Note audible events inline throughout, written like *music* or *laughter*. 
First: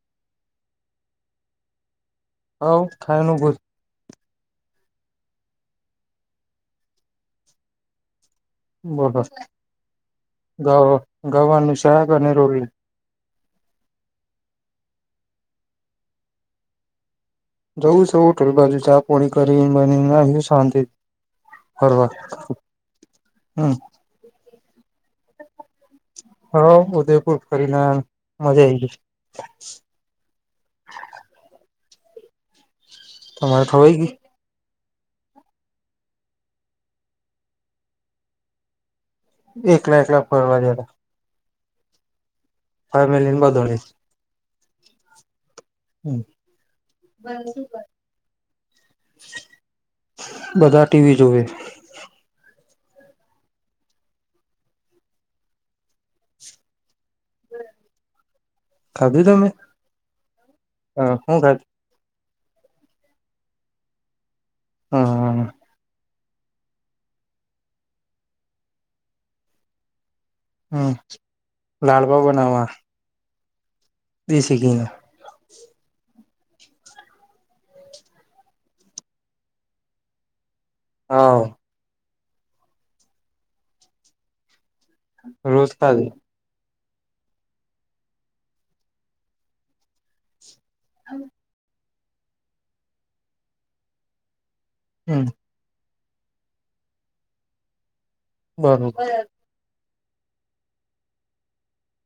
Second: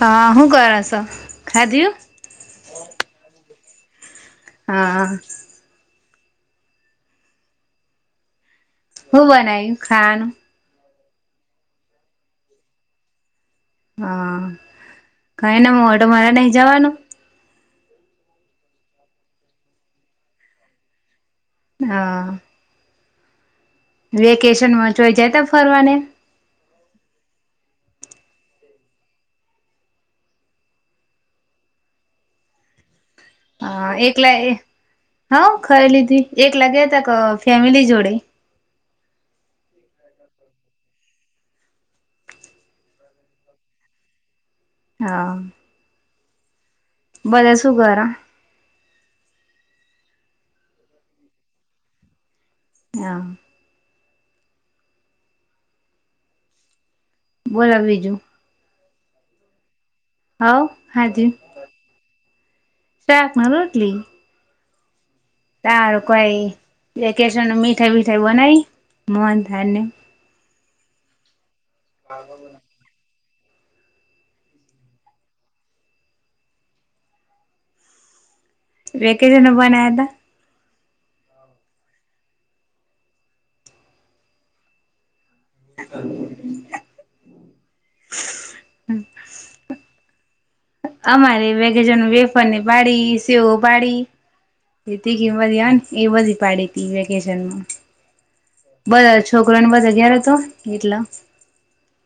હા, અ ક રહ છ ખાઈ દિ હ, ખાયનું બજ હા, હો બોલો બ નઈ ખાન ગવાની શહક અને રોલી હા, કઈને મોઢો મારે નહી જવાનું. જવું સ હોટલ બાજુ ચ પોણી કરી બની ના હ શાંત. ફ વાત રેકેેશ ચ હોય જતા ફરવાને હ, ઉદયપુર ફરી ના મજા આઈ ગઈ. તમારે ખવાઈ હ ગઈ એકલા હા, ખરી લીધી એક લાગ્યા હતા ફેમિલી જોડે. એકલા એકલા ફરવા દેલા ફમિલીને બદોળ છે. હા, હમ બલે સુું ઘાર બધા ટીવી જોવે. હ બોલા બીજું. ખાબી તમે હા હા હ જ હું ખાધું શેક ના રોટલી હ તાર કોઈ કેશ મીઠાઈ બીઠાઈ બનાય મન થાય ને હા લાડબવ બનાવા. બે શ ક ના વેકેશન બના્યા હતા. હા. રોજતા જ અ મારે વે એ જીની વેફરને પાડી સેવ પાડી. એ થી હમ હિમાર્યન એ બધી પાડી તી વેકેશનમાં. બરોબર બધા છોકરો ને બધા યાર તો એટલા.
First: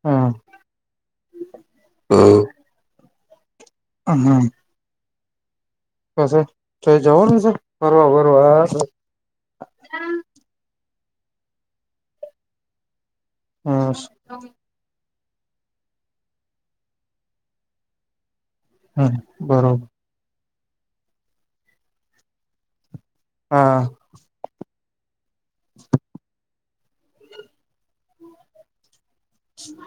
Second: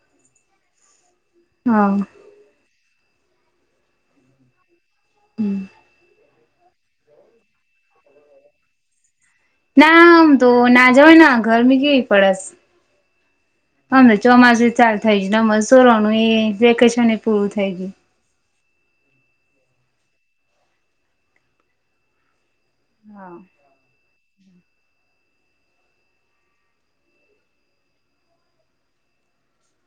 હા. હા. હ હા. હમ્મ. તો છે. તો જવા નો શે *inaudible* ના આમ તો ના જ હોય ના ઘરમી કેવી પડસ. હમ અને ચોમાશું ઈ ચાલ થઈ જ ન મશોરો નું એ વેકેશન એ પૂરું થઈ ગયું. હમ્મ, બરોબર. હા. *inaudible* હમ.